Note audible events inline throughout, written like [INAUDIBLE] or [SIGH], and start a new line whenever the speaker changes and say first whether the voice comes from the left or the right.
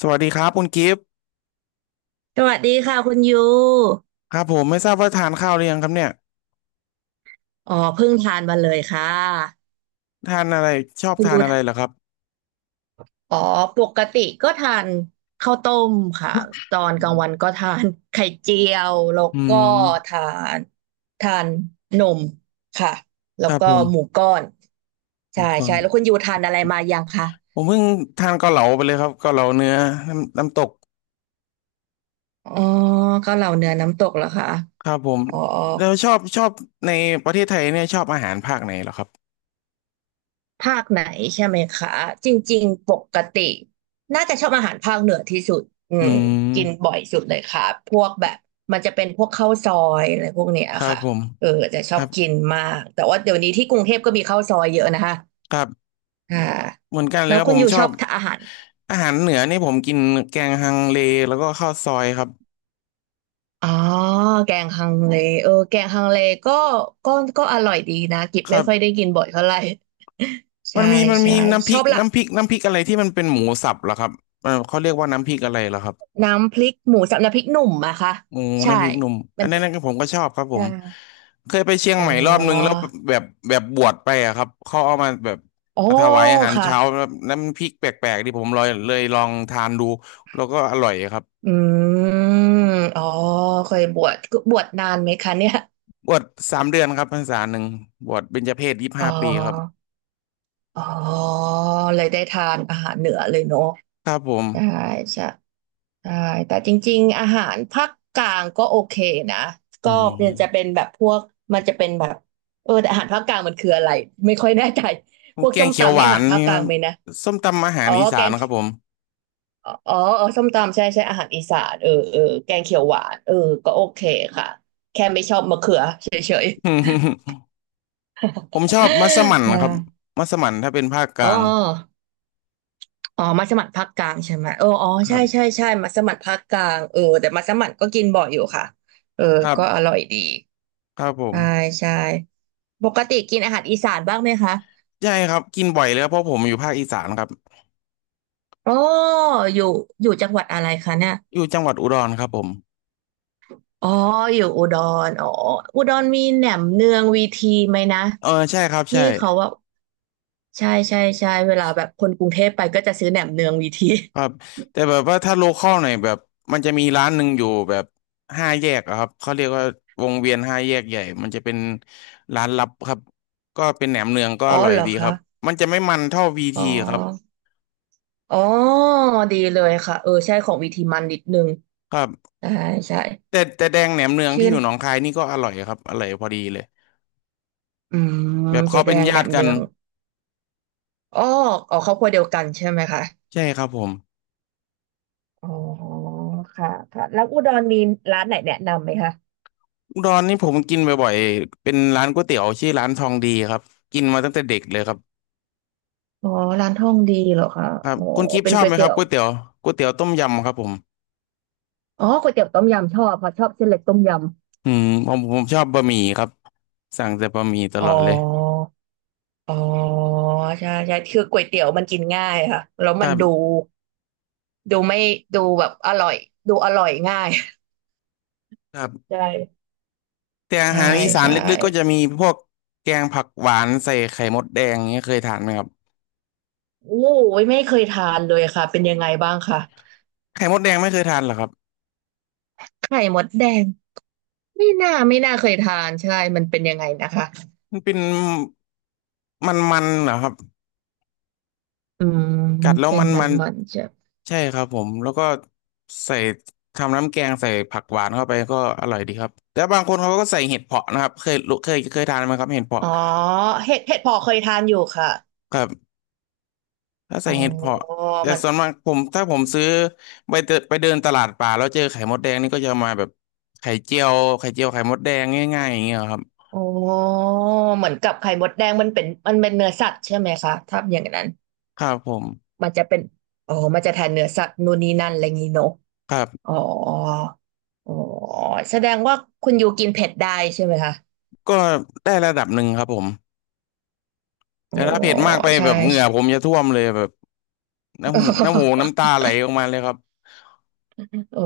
left: สวัสดีครับคุณกิฟต์
right: สวัสดีค่ะคุณยู
left: ครับผมไม่ทราบว่าทานข้าวหรือยังครับเนี่ย
right: อ๋อเพิ่งทานมาเลยค่ะ
left: ทานอะไรชอบ
right: คุณ
left: ทาน
right: ยู
left: อะไรเหรอครับ
right: อ๋อปกติก็ทานข้าวต้มค่ะตอนกลางวันก็ทาน [LAUGHS] ไข่เจียวแล้ว
left: อื
right: ก็
left: ม
right: ทานทานนมค่ะแล้
left: ค
right: ว
left: รับ
right: ก็
left: ผม
right: หมูก้อน
left: ผ
right: ใช่
left: มก่อ
right: ใช่
left: น
right: แล้วคุณยูทานอะไรมายังคะ
left: ผมเพิ่งทานเกาเหลาไปเลยครับเกาเหลาเนื้อน้ำตก
right: อ๋อเก็เหล่าเนื้อน้ำตกเหรอคะ
left: ครับผม
right: อ๋อ
left: แล้วชอบในประเทศไทยเนี่ยชอบอาหารภาคไหนเหรอครับ
right: ภาคไหนใช่ไหมคะจริงๆปกติน่าจะชอบอาหารภาคเหนือที่สุดอื
left: อื
right: มกิน
left: ม
right: บ่อยสุดเลยค่ะพวกแบบมันจะเป็นพวกข้าวซอยอะไรพวกเนี้ย
left: ครับ
right: ค่ะ
left: ผม
right: เออจะช
left: ค
right: อบ
left: รับ
right: กินมากแต่ว่าเดี๋ยวนี้ที่กรุงเทพก็มีข้าวซอยเยอะนะคะ
left: ครับ
right: อ่า
left: เหมือนกันเล
right: แล้
left: ย
right: ว
left: ครับ
right: คุ
left: ผ
right: ณ
left: ม
right: อยู่
left: ช
right: ช
left: อ
right: อ
left: บ
right: บทานอาหาร
left: อาหารเหนือนี่ผมกินแกงฮังเลแล้วก็ข้าวซอยครับ
right: อ๋อแกงฮังเลเออแกงฮังเลก็ก็ก็อร่อยดีนะกิบ
left: ค
right: ไม่
left: รับ
right: ค่อยได้กินบ่อยเท่าไหร่
left: มั
right: ใช่
left: นมีมัน
right: ใช่
left: มีน้ำพ
right: ช
left: ริ
right: อ
left: ก
right: บละ
left: น้ำพริกน้ำพริกอะไรที่มันเป็นหมูสับเหรอครับเออเขาเรียกว่าน้ำพริกอะไรเหรอครับ
right: น้ำพริกหมูสับน้ำพริกหนุ่มอะค่ะ
left: หมู
right: ใช่
left: น้ำพริกหนุ่มอั
right: มั
left: น
right: น
left: นั้
right: เป็น
left: นก็ผมก็ชอบครับผ
right: ใช่
left: มเคยไปเชียง
right: อ๋อ
left: ใหม่รอบนึงแล้วแบบแบบบวชไปอะครับเขาเอามาแบบ
right: อ๋อ
left: มาถวายอาหาร
right: ค่ะ
left: เช้าแล้น้ำพริกแปลกๆที่ผมลอยเลยลองทานดูแล้วก็อร่อยครับ
right: อืมอ๋อเคยบวชบวชนานไหมคะเนี่ย
left: บวช3 เดือนครับพรรษาหนึ่งบวชเบญจเพสยี่สิบ
right: อ๋อ
left: ห้าปีครับ
right: อ๋อเลยได้ทานอาหารเหนือเลยเนาะ
left: ครับผม
right: ได้ใช่ใช่แต่จริงๆอาหารภาคกลางก็โอเคนะ
left: อื
right: ก็มันจะเป็น
left: ม
right: แบบพวกมันจะเป็นแบบเออแต่อาหารภาคกลางมันคืออะไรไม่ค่อยแน่ใจ พวก
left: แก
right: ส้
left: ง
right: ม
left: เขียว
right: ตำ
left: ห
right: นี่
left: วา
right: อา
left: น
right: หารภาค
left: นี่
right: ก
left: ค
right: ลา
left: รั
right: ง
left: บ
right: ไหมนะ
left: ส้มตำอาหา
right: อ๋
left: ร
right: อ
left: อี
right: แก
left: สาน
right: ง
left: นะครับผม
right: อ๋อเออส้มตำใช่ใช่อาหารอีสานเออเออแกงเขียวหวานเออก็โอเคค่ะแค่ไม่ชอบมะเขือเฉย
left: [LAUGHS] ผมชอบมัส
right: ๆ
left: มั่น
right: [LAUGHS] ได้
left: ครับมัสมั่นถ้าเป็นภาคก
right: อ๋
left: ลาง
right: ออ๋อมัสมั่นภาคกลางใช่ไหมเอออ๋อ
left: ครั
right: ใช่ใช่
left: บ
right: ใช่มัสมั่นภาคกลางเออแต่มัสมั่นก็กินบ่อยอยู่ค่ะเออ
left: ครั
right: ก็อ
left: บ
right: ร่อยดี
left: ครับผม
right: ใช่ใช่ปกติกินอาหารอีสานบ้างไหมคะ
left: ใช่ครับกินบ่อยเลยครับเพราะผมอยู่ภาคอีสานครับ
right: อ๋ออยู่อยู่จังหวัดอะไรคะเนี่ย
left: อยู่จังหวัดอุดรครับผม
right: อ๋ออยู่อุดรอ๋ออุดรมีแหนมเนืองวีทีไหมนะ
left: เออใช่ครับ
right: ที่
left: ใช่
right: เขาว่า ใช่ใช่ใช่เวลาแบบคนกรุงเทพไปก็จะซื้อแหนมเนืองวีที
left: ครับ
right: [LAUGHS]
left: แต่แบบว่าถ้าโลคอลหน่อยแบบมันจะมีร้านหนึ่งอยู่แบบห้าแยกอะครับเขาเรียกว่าวงเวียนห้าแยกใหญ่มันจะเป็นร้านลับครับก็เป็นแหนมเนืองก็
right: อ๋
left: อ
right: อ
left: ร่อย
right: เหรอ
left: ดีค
right: คะ
left: รับมันจะไม่มันเท่าวี
right: อ๋
left: ทีครับ
right: ออ๋อดีเลยค่ะเออใช่ของวีทีมันนิดนึง
left: ครับ
right: ใช่ใช่
left: แต่แดงแหนมเนือง
right: ชื่
left: ที่
right: อ
left: อยู่หนองคายนี่ก็อร่อยครับอร่อยพอดีเลย
right: อืม
left: แบบ
right: เจ๊
left: เขา
right: แด
left: เป็น
right: งแห
left: ญา
right: น
left: ติ
right: ม
left: กั
right: เนื
left: น
right: องอ๋ออ๋อครอบครัวเดียวกันใช่ไหมคะ
left: ใช่ครับผม
right: อ๋อค่ะค่ะแล้วอุดรมีร้านไหนแนะนำไหมคะ
left: อุดรนี่ผมกินบ่อยๆเป็นร้านก๋วยเตี๋ยวชื่อร้านทองดีครับกินมาตั้งแต่เด็กเลยครับ
right: อ๋อร้านท่องดีเหรอคะ
left: ครับ
right: อ๋อ
left: คุณกิฟต์
right: เป็
left: ช
right: น
left: อบ
right: ก๋ว
left: ไห
right: ย
left: มค
right: เตี๋
left: รับ
right: ยว
left: ก๋วยเตี๋ยวก๋วยเตี๋ยวต้มยำครับผม
right: อ๋อก๋วยเตี๋ยวต้มยำชอบเพราะชอบเส้นเล็กต้มย
left: อืมผมชอบบะหมี่ครับสั่งแต่บะหมี่ต
right: ำอ๋
left: ลอดเลย
right: อ อ๋อใช่ใช่คือก๋วยเตี๋ยวมันกินง่ายค่ะแล้ว
left: ค
right: มัน
left: รั
right: ดู
left: บ
right: ดูไม่ดูแบบอร่อยดูอร่อยง่าย [LAUGHS]
left: ครั
right: ใช
left: บ
right: ่
left: แต่อา
right: ใช่
left: หารอีสาน
right: ใช่
left: ลึกๆก็จะมีพวกแกงผักหวานใส่ไข่มดแดงเนี้ยเคยทานไหมครับ
right: โอ้ยไม่เคยทานเลยค่ะเป็นยังไงบ้างคะ
left: ไข่มดแดงไม่เคยทานเหรอครับ
right: ไข่มดแดงไม่น่าไม่น่าเคยทานใช่มันเป็นยังไงนะคะ
left: มันเป็นมันๆเหรอครับ
right: อืม
left: กัดแล้ว
right: เป็น
left: มัน
right: มั
left: มั
right: น
left: น
right: มันใช่
left: ใช่ครับผมแล้วก็ใส่ทำน้ำแกงใส่ผักหวานเข้าไปก็อร่อยดีครับแต่บางคนเขาก็ใส่เห็ดเผาะนะครับเคยรู้เคยเคยทานไหมครับเห็ดเผาะ
right: อ๋อเห็ดเผาะเคยทานอยู่ค่ะ
left: ครับถ้าใส่
right: อ๋อ
left: เห็ดเผาะแต่
right: มัน
left: ส่วนมากผมถ้าผมซื้อไปเดินตลาดป่าแล้วเจอไข่มดแดงนี่ก็จะมาแบบไข่เจียวไข่เจียวไข่มดแดงง่ายๆอย่างเงี้ยครับ
right: อ๋อเหมือนกับไข่มดแดงมันเป็นเนื้อสัตว์ใช่ไหมคะถ้าอย่างนั้น
left: ครับผม
right: มันจะเป็นอ๋อมันจะแทนเนื้อสัตว์นู่นนี่นั่นอะไรงี้เนอะ
left: ครับ
right: อ๋ออ๋อแสดงว่าคุณยูกินเผ็ดได้ใช่ไหมคะ
left: ก็ได้ระดับหนึ่งครับผม
right: อ๋อ
left: แต่ถ้าเผ็ดมากไป
right: ใช่
left: แบบเหงื่อผมจะท่วมเลยแบบน้ำหูน้ำ
right: [LAUGHS]
left: ตาไหลออกมาเลยครับ
right: อ๋อ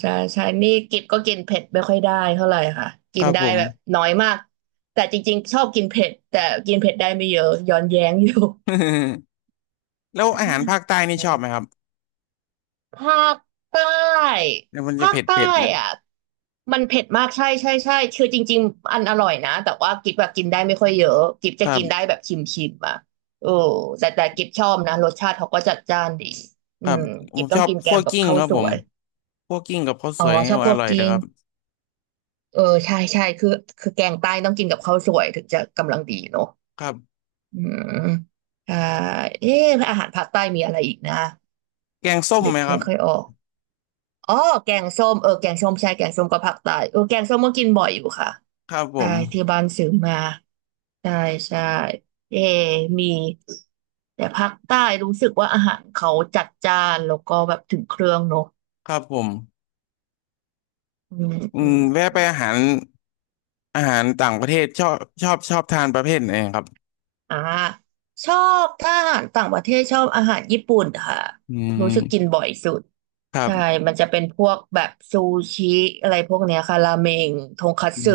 right: ใช่ใช่นี่กิบก็กินเผ็ดไม่ค่อยได้เท่าไหร่ค่ะกิ
left: ค
right: น
left: รับ
right: ได้
left: ผม
right: แบบน้อยมากแต่จริงๆชอบกินเผ็ดแต่กินเผ็ดได้ไม่เยอะย้อนแย้งอยู่
left: [LAUGHS] แล้วอาหารภาคใต้นี่ชอบไหมค
right: [LAUGHS]
left: รับ
right: ภาคใต้
left: แล้วมันจะ
right: ภาค
left: เผ็ด
right: ใต้
left: เผ็ดนะ
right: อ่ะมันเผ็ดมากใช่ใช่ใช่คือจริงๆอันอร่อยนะแต่ว่ากิ๊บแบบกินได้ไม่ค่อยเยอะกิ๊บจะ
left: ครั
right: กินได้
left: บ
right: แบบชิมชิมอ่ะเออแต่แต่กิ๊บชอบนะรสชาติเขาก็จัดจ้านดี
left: ค
right: อื
left: รับ
right: ม
left: ผ
right: กิ๊
left: ม
right: บต้
left: ช
right: อง
left: อบ
right: กินแก
left: คั่ว
right: งกับ
left: กิ้ง
right: ข้าว
left: ครับ
right: ส
left: ผ
right: ว
left: ม
right: ย
left: คั่วกิ้งกับข้าวส
right: อ๋อ
left: วยนี่
right: ชอบ
left: อ
right: คั่ว
left: ร่อย
right: ก
left: เลย
right: ลิ้ง
left: ครับ
right: เออใช่ใช่คือแกงใต้ต้องกินกับข้าวสวยถึงจะกำลังดีเนอะ
left: ครับ
right: อืมอ่าเอ๊ะอาหารภาคใต้มีอะไรอีกนะ
left: แกงส้ม
right: นึ
left: ไห
right: ก
left: มครั
right: ไม่
left: บ
right: ค่อยออก อ๋อแกงส้มเออแกงส้มใช่แกงส้มกับผักใต้เออแกงส้มก็กินบ่อยอยู่ค่ะ
left: ครับผ
right: ใช่
left: ม
right: ที่บ้านซื้อมาใช่ใช่เอมีแต่ภาคใต้รู้สึกว่าอาหารเขาจัดจ้านแล้วก็แบบถึงเครื่องเนอะ
left: ครับผม
right: อืม
left: อื
right: อื
left: ม
right: ม
left: แวะไปอาหารอาหารต่างประเทศชอบชอบทานประเภทไหนครับ
right: อ่าชอบถ้าอาหารต่างประเทศชอบอาหารญี่ปุ่นค่ะ
left: อื
right: รู้สึกกิน
left: ม
right: บ่อยสุด
left: ครั
right: ใช่
left: บ
right: มันจะเป็นพวกแบบซูชิอะไรพวกเนี้ยค่ะราเมงทงคัต
left: อื
right: สึ
left: ม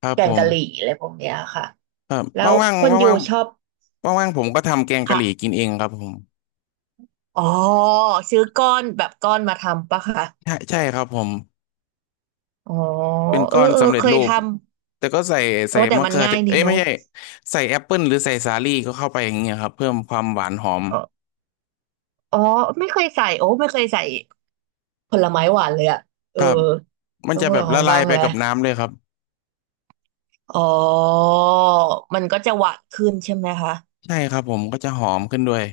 left: ครับ
right: แก
left: ผ
right: ง
left: ม
right: กะหรี่อะไรพวกเนี้ยค่ะ
left: ครับ
right: แล้ว
left: ว่าง
right: ค
left: ๆ
right: นณยู
left: ว่าง
right: ชอบ
left: ๆว่างๆผมก็ทำแกงกะ
right: ค่ะ
left: หรี่กินเองครับผม
right: อ๋อซื้อก้อนแบบก้อนมาทำปะคะ
left: ใช่ใช่ครับผม
right: อ๋อ
left: เป็น
right: เอ
left: ก้
right: อ
left: อน
right: เออ
left: สำเร็จ
right: เคย
left: รู
right: ท
left: ป
right: ำ
left: แต่ก็ใส่ใส่
right: โอ้แต่
left: มะ
right: มัน
left: เขือ
right: ง่า
left: เท
right: ย
left: ศ
right: ดี
left: เอ้ยไม่
right: เนาะ
left: ใช่ใส่แอปเปิลหรือใส่สาลี่ก็เข้าไปอย่างเงี้ยครับเพิ่มความหวานหอม
right: อ๋ออ๋อไม่เคยใส่โอ้ไม่เคยใส่ผลไม้หวานเลยอะเอ
left: ค
right: อ
left: รับมัน
right: ต้อ
left: จะ
right: ง
left: แบ
right: ล
left: บ
right: อง
left: ละลา
right: บ้า
left: ย
right: ง
left: ไป
right: แหละ
left: กับน้ำเลยครับ
right: อ๋อมันก็จะหวานขึ้นใช่ไหมคะ
left: ใช่ครับผมก็จะหอมขึ้นด้วย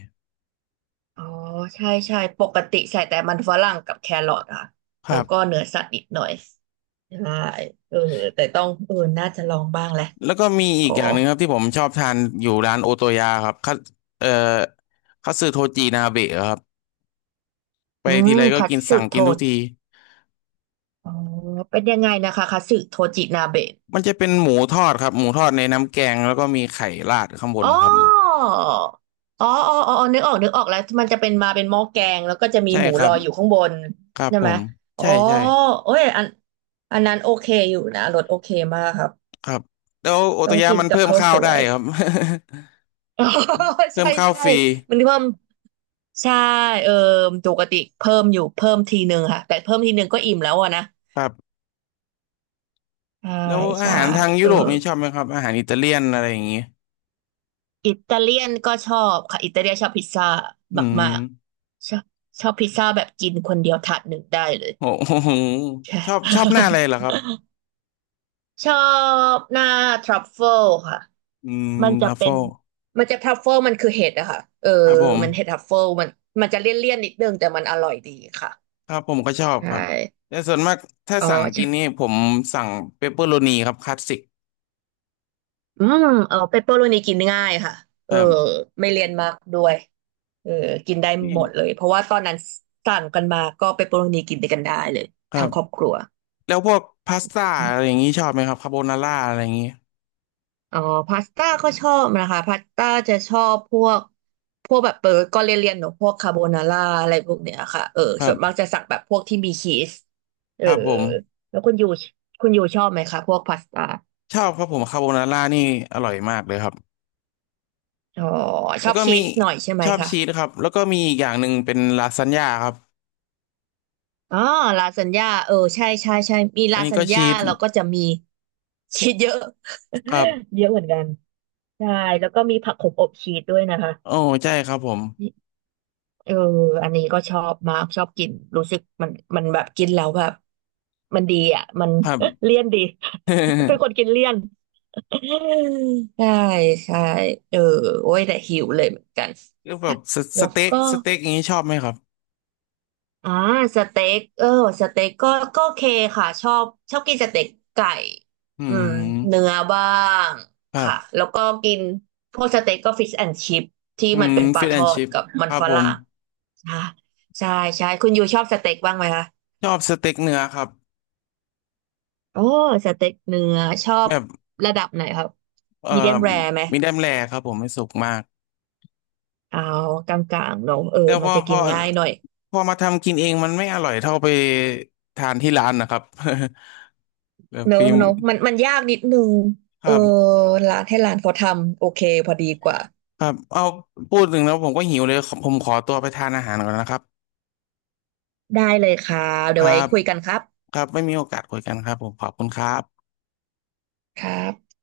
right: อ๋อใช่ใช่ปกติใส่แต่มันฝรั่งกับแครอทอะ
left: ค
right: แล้
left: รั
right: ว
left: บ
right: ก็เนื้อสัตว์นิดหน่อยใช่เออแต่ต้องน่าจะลองบ้างแหละ
left: แล้วก็มีอี
right: โอ้
left: กอย่างหนึ่งครับที่ผมชอบทานอยู่ร้านโอโตยาครับคัตเอ่อคัตสึโทจินาเบะครับไป
right: อื
left: ทีไร
right: ม
left: ก็
right: คัต
left: กิน
right: สึ
left: สั่ง
right: โท
left: กินทุกที
right: อ๋อเป็นยังไงนะคะคัตสึโทจินาเบะ
left: มันจะเป็นหมูทอดครับหมูทอดในน้ำแกงแล้วก็มีไข่ราดข้างบน
right: อ๋อ
left: ครับ
right: อ๋ออ๋ออ๋อนึกออกนึกออกแล้วมันจะเป็นมาเป็นหม้อแกงแล้วก็จะมี
left: ใช่
right: หมู
left: ครั
right: ล
left: บ
right: อยอยู่ข้างบน
left: ครับ
right: ใช่
left: ผ
right: ไหม
left: ม
right: อ๋อ
left: ใช่ใช่
right: เอ้ยอันอันนั้นโอเคอยู่นะรสโอเคมากครับ
left: ครับแล้วโอโต
right: ต้อง
left: ยะ
right: กิน
left: มัน
right: กับ
left: เพิ่ม
right: ข้าว
left: ข้า
right: ส
left: วได้
right: วย
left: ครับ
right: อ๋อ
left: [LAUGHS]
right: [LAUGHS]
left: เพิ่
right: ใช่
left: มข้าว
right: ใช่
left: ฟรี
right: มันเพิ่มใช่เออปกติเพิ่มอยู่เพิ่มทีหนึ่งค่ะแต่เพิ่มทีหนึ่งก็อิ่มแล้วอะนะ
left: ครับ
right: ใช่
left: แล้วอา
right: ใช่
left: หารทางยุ
right: เออ
left: โรปนี่ชอบไหมครับอาหารอิตาเลียนอะไรอย่างเงี้ย
right: อิตาเลียนก็ชอบค่ะอิตาเลียนชอบพิซซ่า
left: อื
right: มา
left: ม
right: กๆ ชอบพิซซ่าแบบกินคนเดียวถาดหนึ่งได้เลย
left: โอ้โห
right: [LAUGHS] ใช่
left: ชอบหน้าอะไรเหรอครับ
right: [LAUGHS] ชอบหน้าทรัฟเฟิลค่ะ
left: อืม
right: มัน
left: ท
right: จะ
left: รัฟ
right: เป็
left: เฟิ
right: น
left: ล
right: มันจะทรัฟเฟิลมันคือเห็ดอะค่ะเออ
left: ครับผม
right: มันเห็ดทรัฟเฟิลมันจะเลี่ยนๆนิดนึงแต่มันอร่อยดีค่ะ
left: ครับผมก็ชอบ
right: ใช่
left: ครับแต่ส่วนมากถ้า
right: อ๋อ
left: สั่งกิ
right: ใช่
left: นนี่ผมสั่งเปปเปอโรนีครับคลาสสิก
right: อืมเออเปปเปอโรนีกินง่ายค่ะเออไม่เลี่ยนมากด้วยเออกินได้
left: นี่
right: หมดเลยเพราะว่าตอนนั้นสั่งกันมาก็เปปเปอโรนีกินด้วยกันได้เลย
left: ครั
right: ทั้ง
left: บ
right: ครอบครัว
left: แล้วพวกพาสต้า
right: อม
left: อะไรอย่างงี้ชอบไหมครับคาโบนาร่าอะไรอย่างงี้
right: อ๋อพาสต้าก็ชอบนะคะพาสต้าจะชอบพวกแบบเออก็เลี่ยนๆเนอะพวกคาโบนาร่าอะไรพวกเนี้ยค่ะเออ
left: ครั
right: ส่วนมาก
left: บ
right: จะสั่งแบบพวกที่มีชีสเอ
left: ค
right: อ
left: รับผม
right: แล้วคุณยูชอบไหมคะพวกพาสต้า
left: ชอบครับผมคาโบนาร่านี่อร่อยมากเลยครับ
right: อ๋อช
left: แล้
right: อ
left: ว
right: บ
left: ก็
right: ชี
left: มี
right: สหน่อยใช่ไหม
left: ชอบ
right: คะ
left: ชีสครับแล้วก็มีอีกอย่างหนึ่งเป็นลาซานญ่าครับ
right: อ๋อลาซานญ่าเออใช่ใช่ใช่มี
left: อั
right: ลา
left: นนี้
right: ซา
left: ก็
right: น
left: ชี
right: ญ่า
left: ส
right: เราก็จะมีชีสเยอะ
left: ครับ
right: [LAUGHS] เยอะเหมือนกันใช่แล้วก็มีผักขมอบชีสด้วยนะคะ
left: โอ้ใช่ครับผม
right: เอออันนี้ก็ชอบมากชอบกินรู้สึกมันแบบกินแล้วแบบมันดีอ่ะมัน
left: ครับ
right: [LAUGHS] เลี่ยนดี [LAUGHS] เป็นคนกิน
left: [LAUGHS]
right: เลี่ยน [LAUGHS] ใช่ใช่เออโอ้ยแต่หิวเลยเหมือนกัน
left: แล้วแบบสส
right: แล้ว
left: เต็ก
right: ก็
left: สเต็กอย่างนี้ชอบไหมครับ
right: อ่าสเต็กเออสเต็กก็โอเคค่ะชอบชอบกินสเต็กไก่
left: อื
right: อืมเนื้
left: ม
right: อบ้าง
left: ครั
right: ค่ะ
left: บ
right: แล้วก็กินพวกสเต็กก็ฟิชแอนด์ชิพที่
left: อื
right: มัน
left: ม
right: เป็นปลา
left: ฟิช
right: ท
left: แอน
right: อด
left: ชิพ
right: กับมั
left: ค
right: น
left: รับ
right: ฝ
left: ผ
right: รั่
left: ม
right: งค่ะใช่ใช่คุณยูชอบสเต็กบ้างไหมคะ
left: ชอบสเต็กเนื้อครับ
right: โอ้สเต็กเนื้อชอบ
left: แบบ
right: ระดับไหนครับ
left: เอ่
right: มีเดียม
left: อ
right: แรร์ไหม
left: มีแดมแรครับผมไม่สุกมาก
right: เอากลางๆเนอะเออ
left: แต่พ
right: มัน
left: อ
right: จะ
left: พ
right: กิ
left: อ
right: นง่ายหน่อย
left: พอมาทำกินเองมันไม่อร่อยเท่าไปทานที่ร้านนะครับ [LAUGHS] แบบ
right: เนอะ
left: ฟิล์ม
right: เนอะมันยากนิดนึง
left: ค
right: เออ
left: รับ
right: ร้านให้ร้านเขาทำโอเคพอดีกว่า
left: ครับเอาพูดถึงแล้วผมก็หิวเลยขอผมขอตัวไปทานอาหารก่อนนะครับ
right: ได้เลยครับ
left: ค
right: เดี๋ยว
left: รั
right: ไว้
left: บ
right: คุยกันครับ
left: ครับไม่มีโอกาสคุยกันครับผมขอบคุณครับ
right: ครับ